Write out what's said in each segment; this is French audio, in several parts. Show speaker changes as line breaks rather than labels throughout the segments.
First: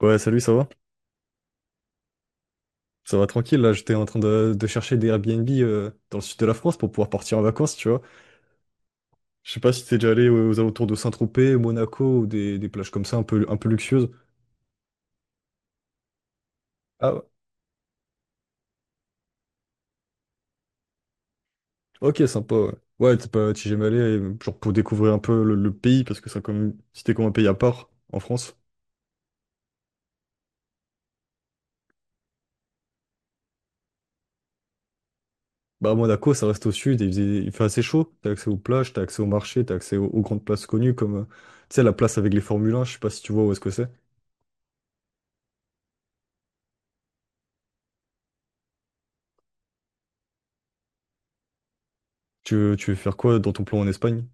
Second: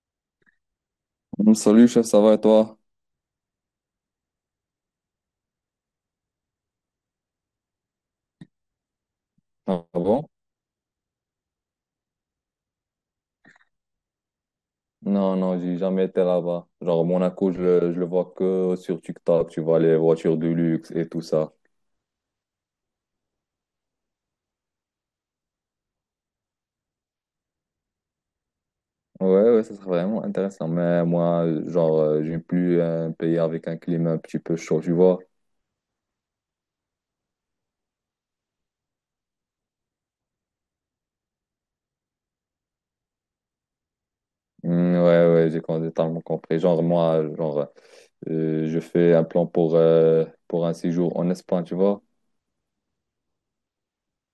Ouais, salut, ça va?
Salut chef, ça va et toi?
Ça va tranquille, là, j'étais en train de chercher des Airbnb dans le sud de la France pour pouvoir partir en vacances, tu vois. Je sais pas si
Ah
t'es déjà
bon?
allé aux alentours de Saint-Tropez, Monaco, ou des plages comme ça, un peu luxueuses.
Non, non, j'ai jamais été là-bas. Genre
Ah ouais,
Monaco, je le vois que sur TikTok, tu vois les voitures de luxe et tout ça.
ok, sympa, ouais. Ouais, t'es pas, t'y jamais allé, genre pour découvrir un peu le pays, parce que ça, comme, c'était comme un pays à part en France.
Ouais, ouais, ça serait vraiment intéressant. Mais moi, genre, j'aime plus un pays avec un climat un petit peu chaud, tu vois?
Bah, à Monaco, ça reste au sud, et il fait assez chaud, t'as accès aux plages, t'as accès au marché, t'as accès aux grandes places connues, comme, tu sais, la place avec les Formule 1, je sais pas si tu vois où est-ce que c'est.
Ouais, ouais, totalement compris. Genre moi, genre, je fais un plan pour un séjour en Espagne, tu vois?
Tu veux faire quoi dans ton plan en Espagne?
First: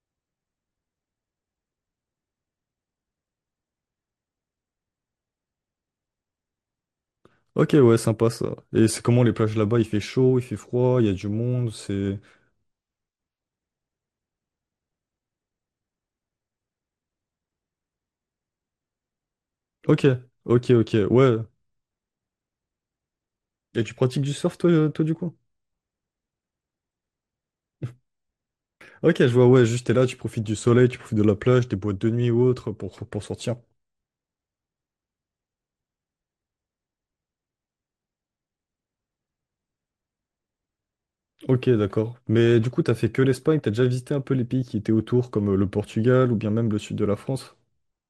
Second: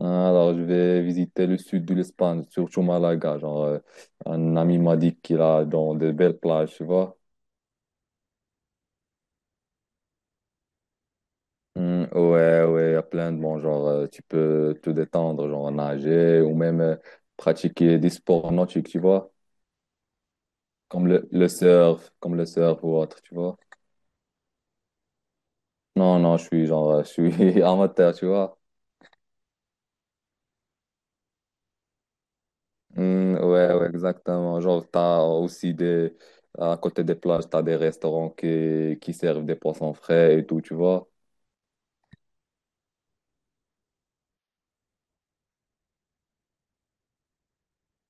Ah, alors, je vais visiter le sud de l'Espagne, surtout Malaga. Genre, un ami m'a dit qu'il a dans de belles plages, tu vois.
Ok, ouais, sympa ça. Et c'est comment les plages là-bas? Il fait chaud, il fait froid, il y a du monde,
Hmm,
c'est...
ouais, ouais, il y a plein de bons. Genre, tu peux te détendre, genre nager ou même pratiquer des sports nautiques, tu vois.
Ok, ok, ok,
Comme le,
ouais.
le surf, comme le surf ou autre, tu vois.
Et tu pratiques du surf, toi, du coup?
Non, non, je suis genre, je suis amateur, tu vois.
Ok, je vois, ouais, juste t'es là, tu profites du soleil, tu profites de la plage, des boîtes de nuit ou autre pour
Hmm,
sortir.
ouais, ouais, exactement. Genre, à côté des plages, t'as des restaurants qui servent des poissons frais et tout, tu vois.
Ok, d'accord. Mais du coup, t'as fait que l'Espagne, t'as déjà visité un peu les pays qui étaient autour, comme le Portugal ou bien même le sud de la France?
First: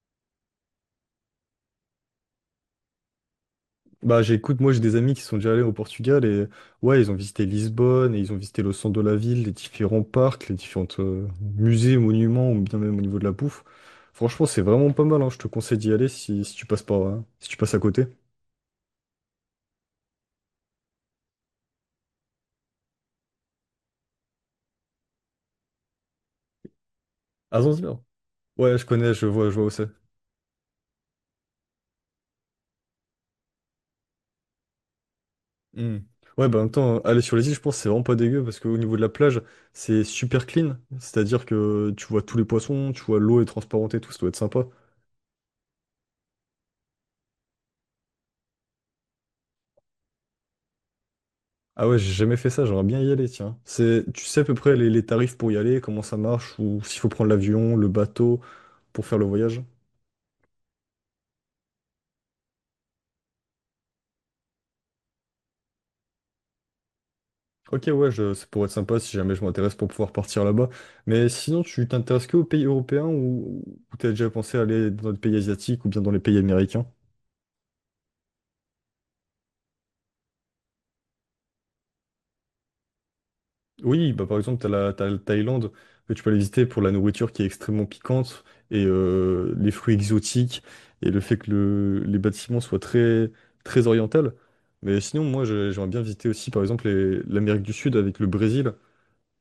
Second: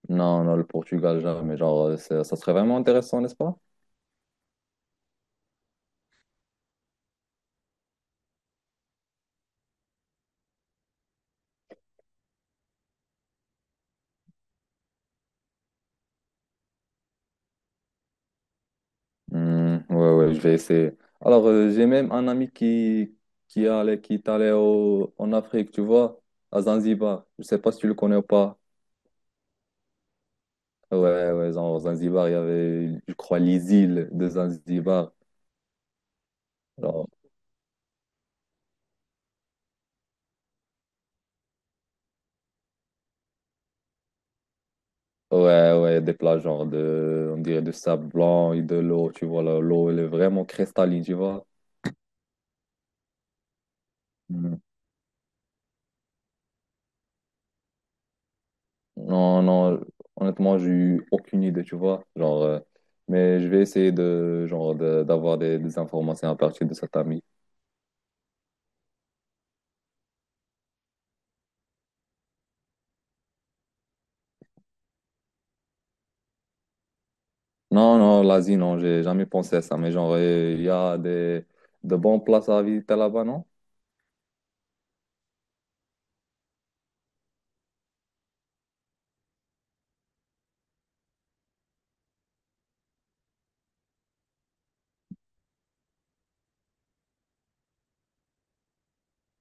Non, non, le Portugal, jamais. Genre, ça serait vraiment intéressant, n'est-ce pas?
Bah j'écoute, moi j'ai des amis qui sont déjà allés au Portugal et ouais, ils ont visité Lisbonne et ils ont visité le centre de la ville, les différents parcs, les différents musées, monuments ou bien même au niveau de la bouffe. Franchement, c'est vraiment pas mal, hein. Je te conseille d'y aller si tu passes par, hein, si tu passes à côté.
Hmm, ouais, ouais, je vais essayer. Alors, j'ai même un ami qui allait qui est allé en Afrique, tu vois, à Zanzibar. Je sais
À
pas si tu le
Zanzibar.
connais ou pas.
Ouais, je connais, je vois où c'est.
Ouais, ouais, genre, Zanzibar, il y avait, je crois, les îles de Zanzibar.
Hmm. Ouais, bah en même temps,
Alors,
aller sur les îles, je pense que c'est vraiment pas dégueu parce qu'au niveau de la plage, c'est super clean. C'est-à-dire que tu vois tous les poissons, tu vois l'eau est transparente et tout, ça doit être sympa.
ouais, ouais, des plages, genre, de, on dirait, de sable blanc et de l'eau, tu vois, là, l'eau, elle est vraiment cristalline, tu vois.
Ah ouais, j'ai jamais fait ça, j'aimerais bien y aller, tiens. Tu sais à peu
Hmm.
près les tarifs pour y aller, comment ça marche, ou s'il faut prendre l'avion, le bateau pour faire le
Non,
voyage?
non, honnêtement, j'ai eu aucune idée, tu vois. Genre, mais je vais essayer de, genre, d'avoir des informations à partir de cet ami.
Ok, ouais, ça pourrait être sympa si jamais je m'intéresse pour pouvoir partir là-bas. Mais sinon, tu t'intéresses que aux pays européens ou t'as déjà pensé à aller dans les pays asiatiques ou bien dans les pays américains?
Non, non, l'Asie, non, j'ai jamais pensé à ça. Mais genre, il y a des, de bonnes places à visiter là-bas, non?
Oui, bah par exemple, t'as la Thaïlande, que tu peux aller visiter pour la nourriture qui est extrêmement piquante et les fruits exotiques et le fait que les bâtiments soient très, très orientaux. Mais sinon, moi, j'aimerais bien visiter aussi, par exemple, l'Amérique du Sud avec le Brésil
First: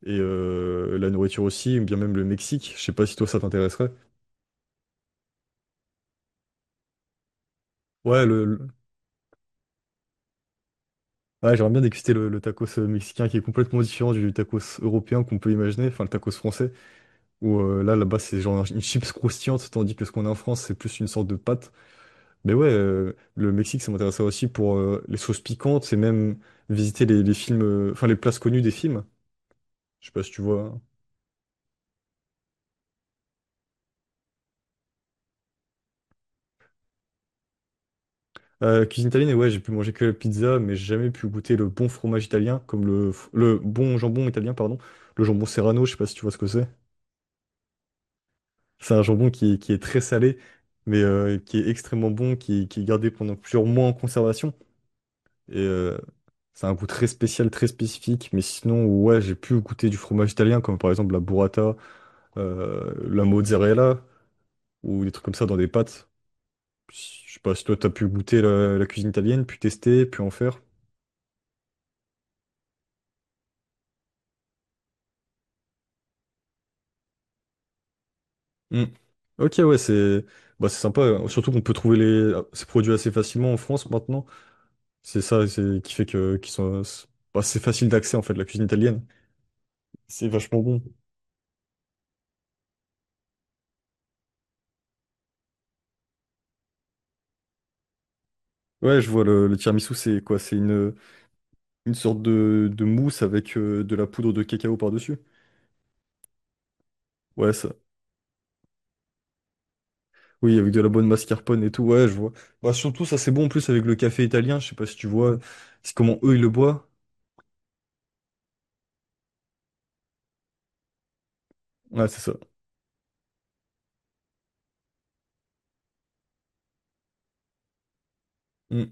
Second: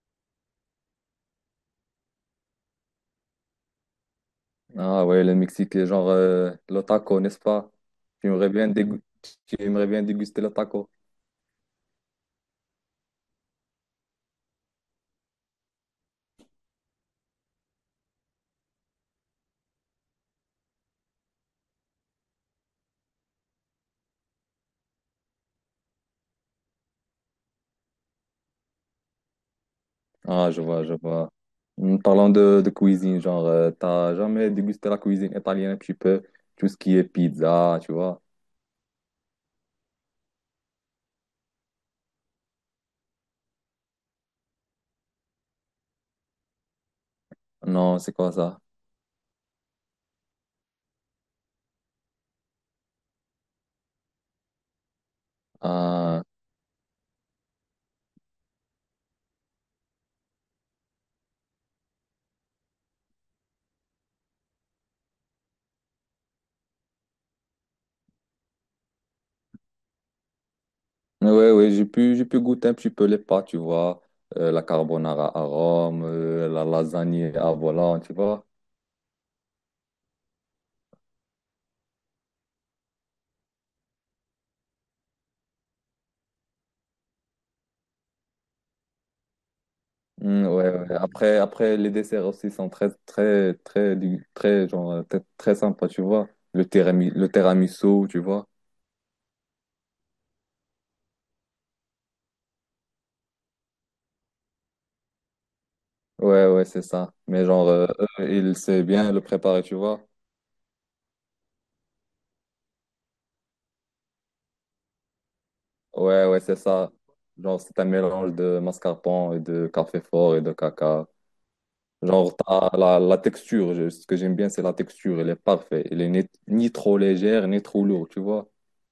et la nourriture aussi, ou bien même le Mexique. Je sais pas si toi, ça t'intéresserait.
Ah ouais, le Mexique, genre, le taco, n'est-ce pas?
Ouais,
Tu aimerais bien dégu- Tu aimerais bien déguster le taco.
ouais, j'aimerais bien déguster le tacos mexicain qui est complètement différent du tacos européen qu'on peut imaginer, enfin le tacos français. Où là-bas, c'est genre une chips croustillante, tandis que ce qu'on a en France, c'est plus une sorte de pâte. Mais ouais, le Mexique, ça m'intéressait aussi pour les sauces piquantes et même visiter les films, enfin les places connues des films. Je sais pas si tu
Ah, je
vois, hein.
vois, je vois. Parlons de cuisine, genre, t'as jamais dégusté la cuisine italienne un petit peu, tout ce qui est pizza, tu vois.
Cuisine italienne, et ouais, j'ai pu manger que la pizza, mais j'ai jamais pu goûter le bon fromage italien, comme le bon jambon italien, pardon. Le jambon Serrano, je sais pas si tu vois ce que c'est.
Non, c'est comme ça.
C'est un jambon qui est très salé, mais qui est extrêmement bon, qui est gardé pendant plusieurs mois en conservation. Et
Euh,
c'est un goût très spécial, très spécifique. Mais sinon, ouais, j'ai pu goûter du fromage italien, comme par exemple la burrata, la mozzarella, ou des trucs comme ça dans des pâtes. Je sais pas si toi, t'as pu goûter la cuisine italienne, puis tester, puis en faire.
ouais, ouais, j'ai pu goûter un petit peu les pâtes, tu vois. La carbonara à Rome, la lasagne à volant, tu vois.
Hmm. Ok, ouais, c'est bah, c'est sympa, hein. Surtout qu'on peut trouver ces produits assez facilement en France maintenant. Qui fait que qu'ils sont... c'est Bah, c'est facile d'accès, en fait, la cuisine italienne. C'est
Mm,
vachement
ouais,
bon.
ouais. Après, les desserts aussi sont très, genre, très, très sympas, tu vois. Le tiramisu, tu vois.
Ouais, je vois, le tiramisu, c'est quoi? Une sorte de mousse avec de la poudre de cacao par-dessus.
Ouais, ouais, c'est ça. Mais
Ouais,
genre,
ça.
eux, ils savent bien le préparer, tu vois.
Oui, avec de la bonne mascarpone et tout, ouais, je vois. Bah, surtout, ça, c'est bon en plus avec le café italien, je sais pas si tu vois, c'est comment
Ouais,
eux,
ouais,
ils le
c'est
boivent.
ça. Genre, c'est un mélange de mascarpone et de café fort et de caca.
Ouais, c'est ça.
Genre, la texture, ce que j'aime bien, c'est la texture, elle est parfaite. Elle est ni, ni trop légère, ni trop lourde, tu vois.
Mm.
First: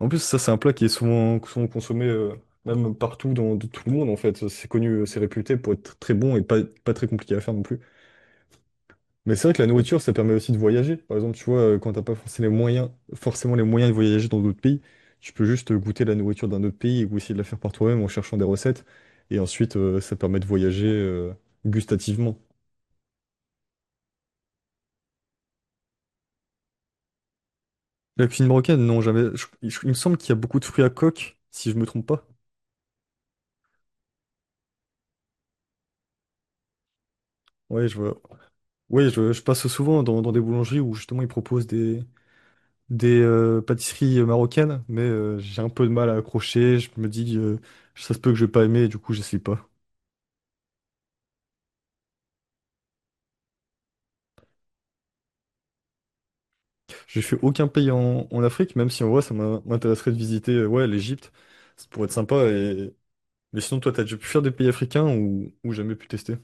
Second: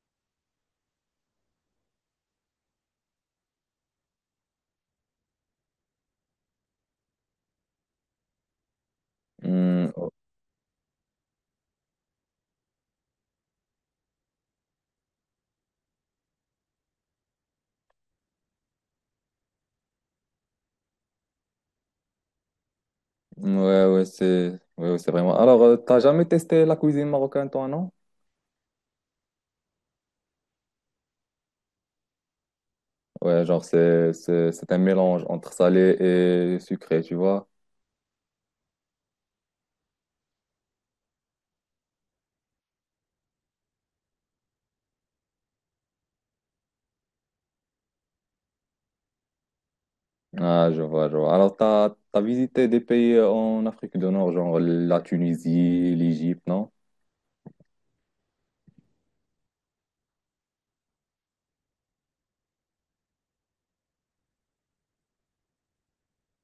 En plus, ça, c'est un plat qui est souvent consommé, même partout dans tout le monde, en fait. C'est connu, c'est réputé pour être très bon et pas très compliqué à faire non plus. Mais c'est vrai que la
Hmm,
nourriture, ça permet aussi de voyager. Par exemple, tu vois, quand t'as pas forcément les moyens de voyager dans d'autres pays, tu peux juste goûter la nourriture d'un autre pays ou essayer de la faire par toi-même en cherchant des recettes. Et ensuite, ça permet de voyager gustativement.
ouais, ouais, ouais, c'est vraiment. Alors, t'as jamais testé la cuisine marocaine, toi, non?
La cuisine marocaine, non, jamais. Il me semble qu'il y a beaucoup de fruits à coque, si je me trompe pas.
Ouais, genre, c'est un mélange entre salé et sucré, tu vois.
Ouais, je vois. Ouais, je passe souvent dans des boulangeries où justement ils proposent des pâtisseries marocaines, mais j'ai un peu de mal à accrocher. Je me dis, ça se peut que je vais pas aimer, et du coup, j'essaye pas.
Ah, je vois, je vois. Alors, t'as visité des pays en Afrique du Nord, genre la Tunisie, l'Égypte, non?
J'ai fait aucun pays en Afrique, même si en vrai, ça m'intéresserait de visiter ouais, l'Égypte. Ça pourrait être sympa. Mais sinon, toi, t'as déjà pu faire des pays africains ou jamais pu tester?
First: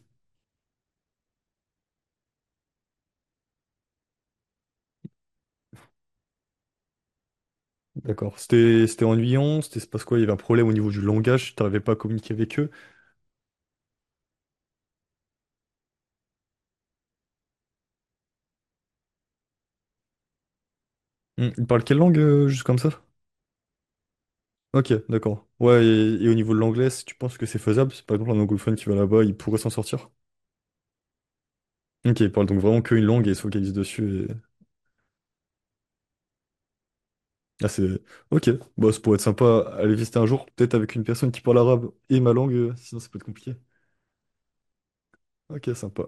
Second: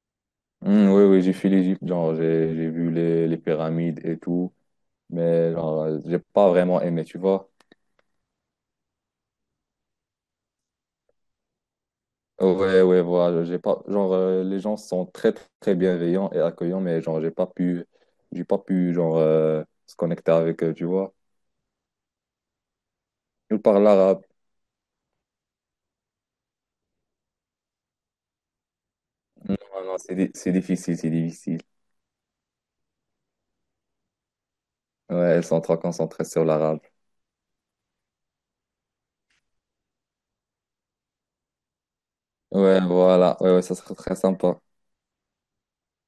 Hmm, oui, oui, j'ai fait l'Égypte, genre, j'ai vu les pyramides et tout. Mais genre, j'ai pas vraiment aimé, tu vois.
D'accord. C'était ennuyant, c'était se passe quoi? Il y avait un problème au niveau du langage, t'arrivais pas à communiquer avec eux.
Ouais, ouais, voilà, j'ai pas, genre, les gens sont très, très bienveillants et accueillants, mais genre, j'ai pas pu, genre, se connecter avec eux, tu vois.
Ils parlent quelle langue, juste comme ça?
Ils parlent l'arabe.
Ok, d'accord. Ouais, et au niveau de l'anglais, si tu penses que c'est faisable, c'est par exemple un anglophone qui va là-bas, il pourrait s'en
Non, non,
sortir.
c'est difficile, c'est difficile.
Ok, il parle donc vraiment qu'une langue et il se focalise dessus.
Ouais, ils sont trop concentrés sur l'arabe.
Ah. Ok, bah, ça pourrait être sympa à aller visiter un jour, peut-être avec une personne qui parle arabe et ma langue,
Ouais,
sinon ça peut être
voilà, ouais,
compliqué.
ouais, ça serait très sympa.
Ok, sympa.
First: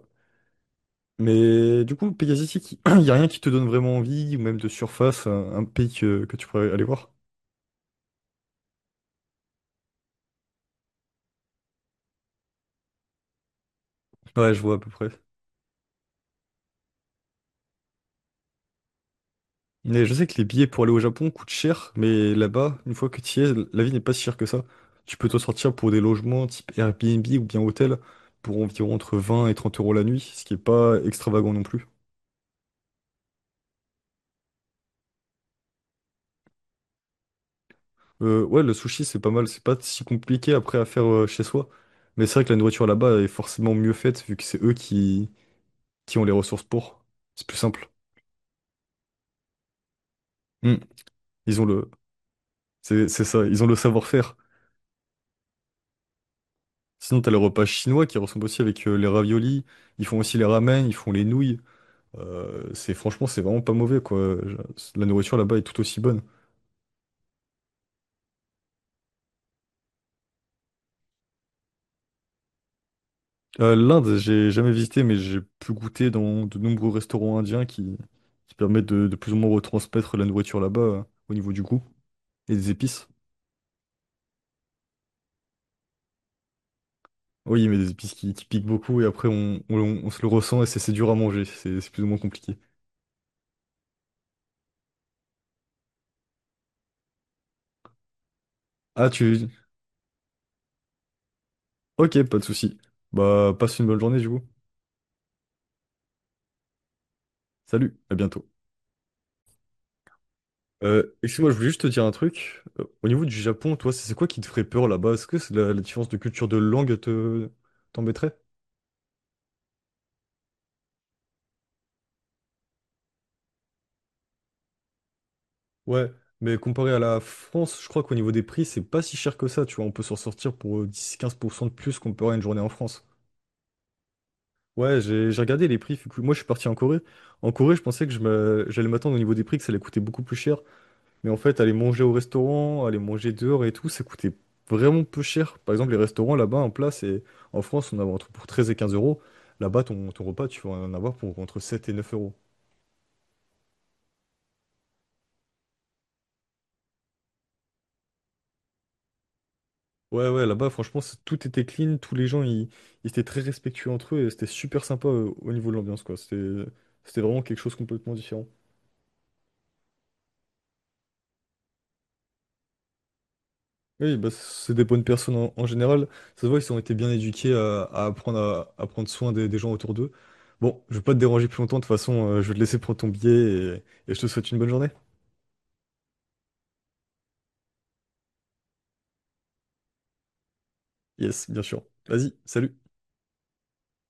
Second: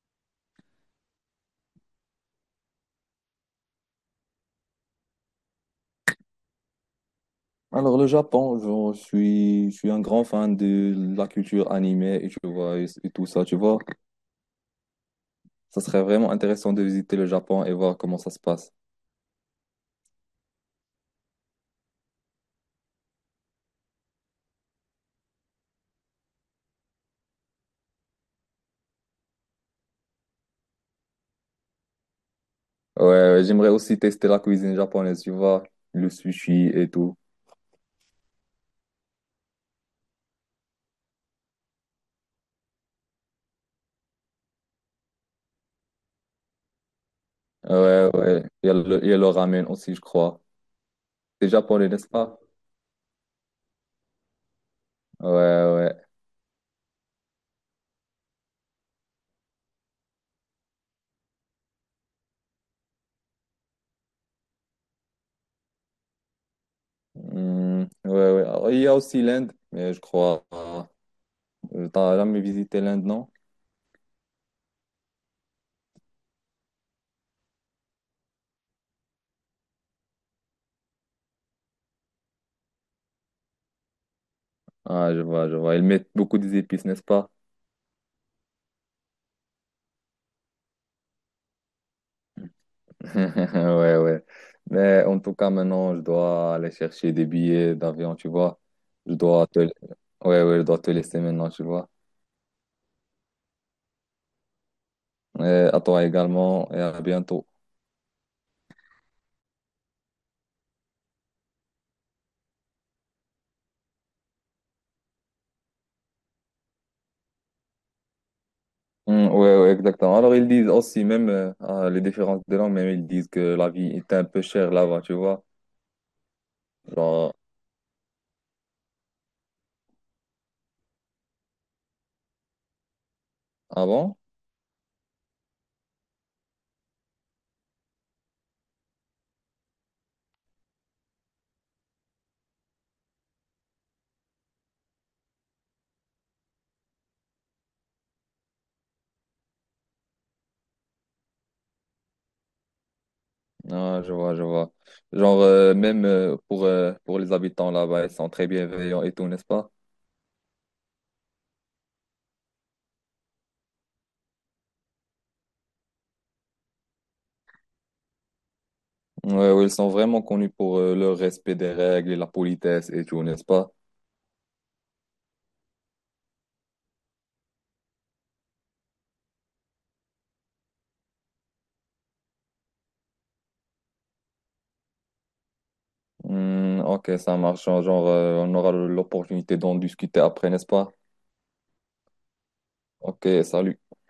Mais du coup, pays asiatique, il n'y a rien qui te donne vraiment envie, ou même de surface, un pays que tu pourrais aller voir?
Alors, le Japon, genre, je suis un grand fan de la culture animée et tu vois, et tout ça, tu vois.
Ouais, je vois à peu près.
Ça serait vraiment intéressant de visiter le Japon et voir comment ça se passe.
Mais je sais que les billets pour aller au Japon coûtent cher, mais là-bas, une fois que tu y es, la vie n'est pas si chère que ça. Tu peux te sortir pour des logements type Airbnb ou bien hôtel pour environ entre 20 et 30 € la nuit, ce qui est pas extravagant non plus.
Ouais, ouais, j'aimerais aussi tester la cuisine japonaise, tu vois, le sushi et tout.
Ouais, le sushi, c'est pas mal. C'est pas si compliqué après à faire chez soi. Mais c'est vrai que la nourriture là-bas est forcément mieux faite vu que c'est eux qui ont les ressources pour. C'est plus simple.
Ouais, ouais, il y a le ramen aussi, je crois.
Hmm.
C'est
Ils ont
japonais,
le,
n'est-ce pas?
c'est ça, ils ont le savoir-faire.
Ouais, ouais.
Sinon, t'as les repas chinois qui ressemblent aussi avec les raviolis. Ils font aussi les ramen, ils font les nouilles. C'est Franchement, c'est vraiment pas mauvais quoi. La nourriture là-bas est tout aussi bonne.
Hmm, ouais, ouais. Alors, il y a aussi l'Inde, mais je crois. T'as jamais visité l'Inde, non?
L'Inde, j'ai jamais visité, mais j'ai pu goûter dans de nombreux restaurants indiens qui permettent de plus ou moins retransmettre la nourriture là-bas au niveau du goût et des épices.
Ah, je vois, je vois. Ils mettent beaucoup d'épices, n'est-ce pas?
Oui, mais des épices qui piquent beaucoup et après on se le ressent et c'est dur à manger, c'est plus ou moins compliqué.
Ouais, ouais. Mais en tout cas, maintenant, je dois aller chercher des billets d'avion, tu vois.
Ah,
Je dois
tu...
te... ouais, ouais, je dois te laisser maintenant, tu vois.
Ok, pas de souci. Bah, passe une bonne journée du coup.
Et à toi également, et à bientôt.
Salut, à bientôt. Excuse-moi, je voulais juste te dire un truc. Au niveau du Japon, toi, c'est quoi qui te ferait peur là-bas? Est-ce que c'est la différence de culture de langue te t'embêterait?
Mm, ouais, ouais, exactement. Alors, ils disent aussi, même les différences de langue, même ils disent que la vie est un peu chère là-bas, tu vois.
Ouais, mais comparé à la
Genre,
France, je crois qu'au niveau des prix, c'est pas si cher que ça, tu vois. On peut s'en sortir pour 10-15 % de plus qu'on peut avoir une journée en France.
ah bon?
Ouais, j'ai regardé les prix. Fait que moi, je suis parti en Corée. En Corée, je pensais que j'allais m'attendre au niveau des prix que ça allait coûter beaucoup plus cher. Mais en fait, aller manger au restaurant, aller manger dehors et tout, ça coûtait vraiment peu cher. Par exemple, les restaurants là-bas, un plat c'est en France, on en a entre pour 13 et 15 euros. Là-bas, ton repas, tu vas en avoir pour entre 7 et 9 euros.
Ah, je vois, je vois. Genre, même pour les habitants là-bas, ils sont très bienveillants et tout, n'est-ce pas?
Ouais, ouais, là-bas, franchement, tout était clean, tous les gens, ils étaient très respectueux entre eux, et c'était super sympa au niveau de l'ambiance, quoi. C'était vraiment quelque chose de complètement différent.
Mm, ouais, ouais, ils sont vraiment connus pour leur respect des règles et la politesse et tout, n'est-ce pas?
Oui, bah, c'est des bonnes personnes en général. Ça se voit, ils ont été bien éduqués à apprendre à prendre soin des gens autour d'eux. Bon, je vais pas te déranger plus longtemps, de toute façon, je vais te laisser prendre ton billet, et je te souhaite une bonne journée.
Mm, ok, ça marche. Genre, on aura l'opportunité d'en discuter après, n'est-ce pas?
Yes, bien sûr. Vas-y, salut.
Ok, salut.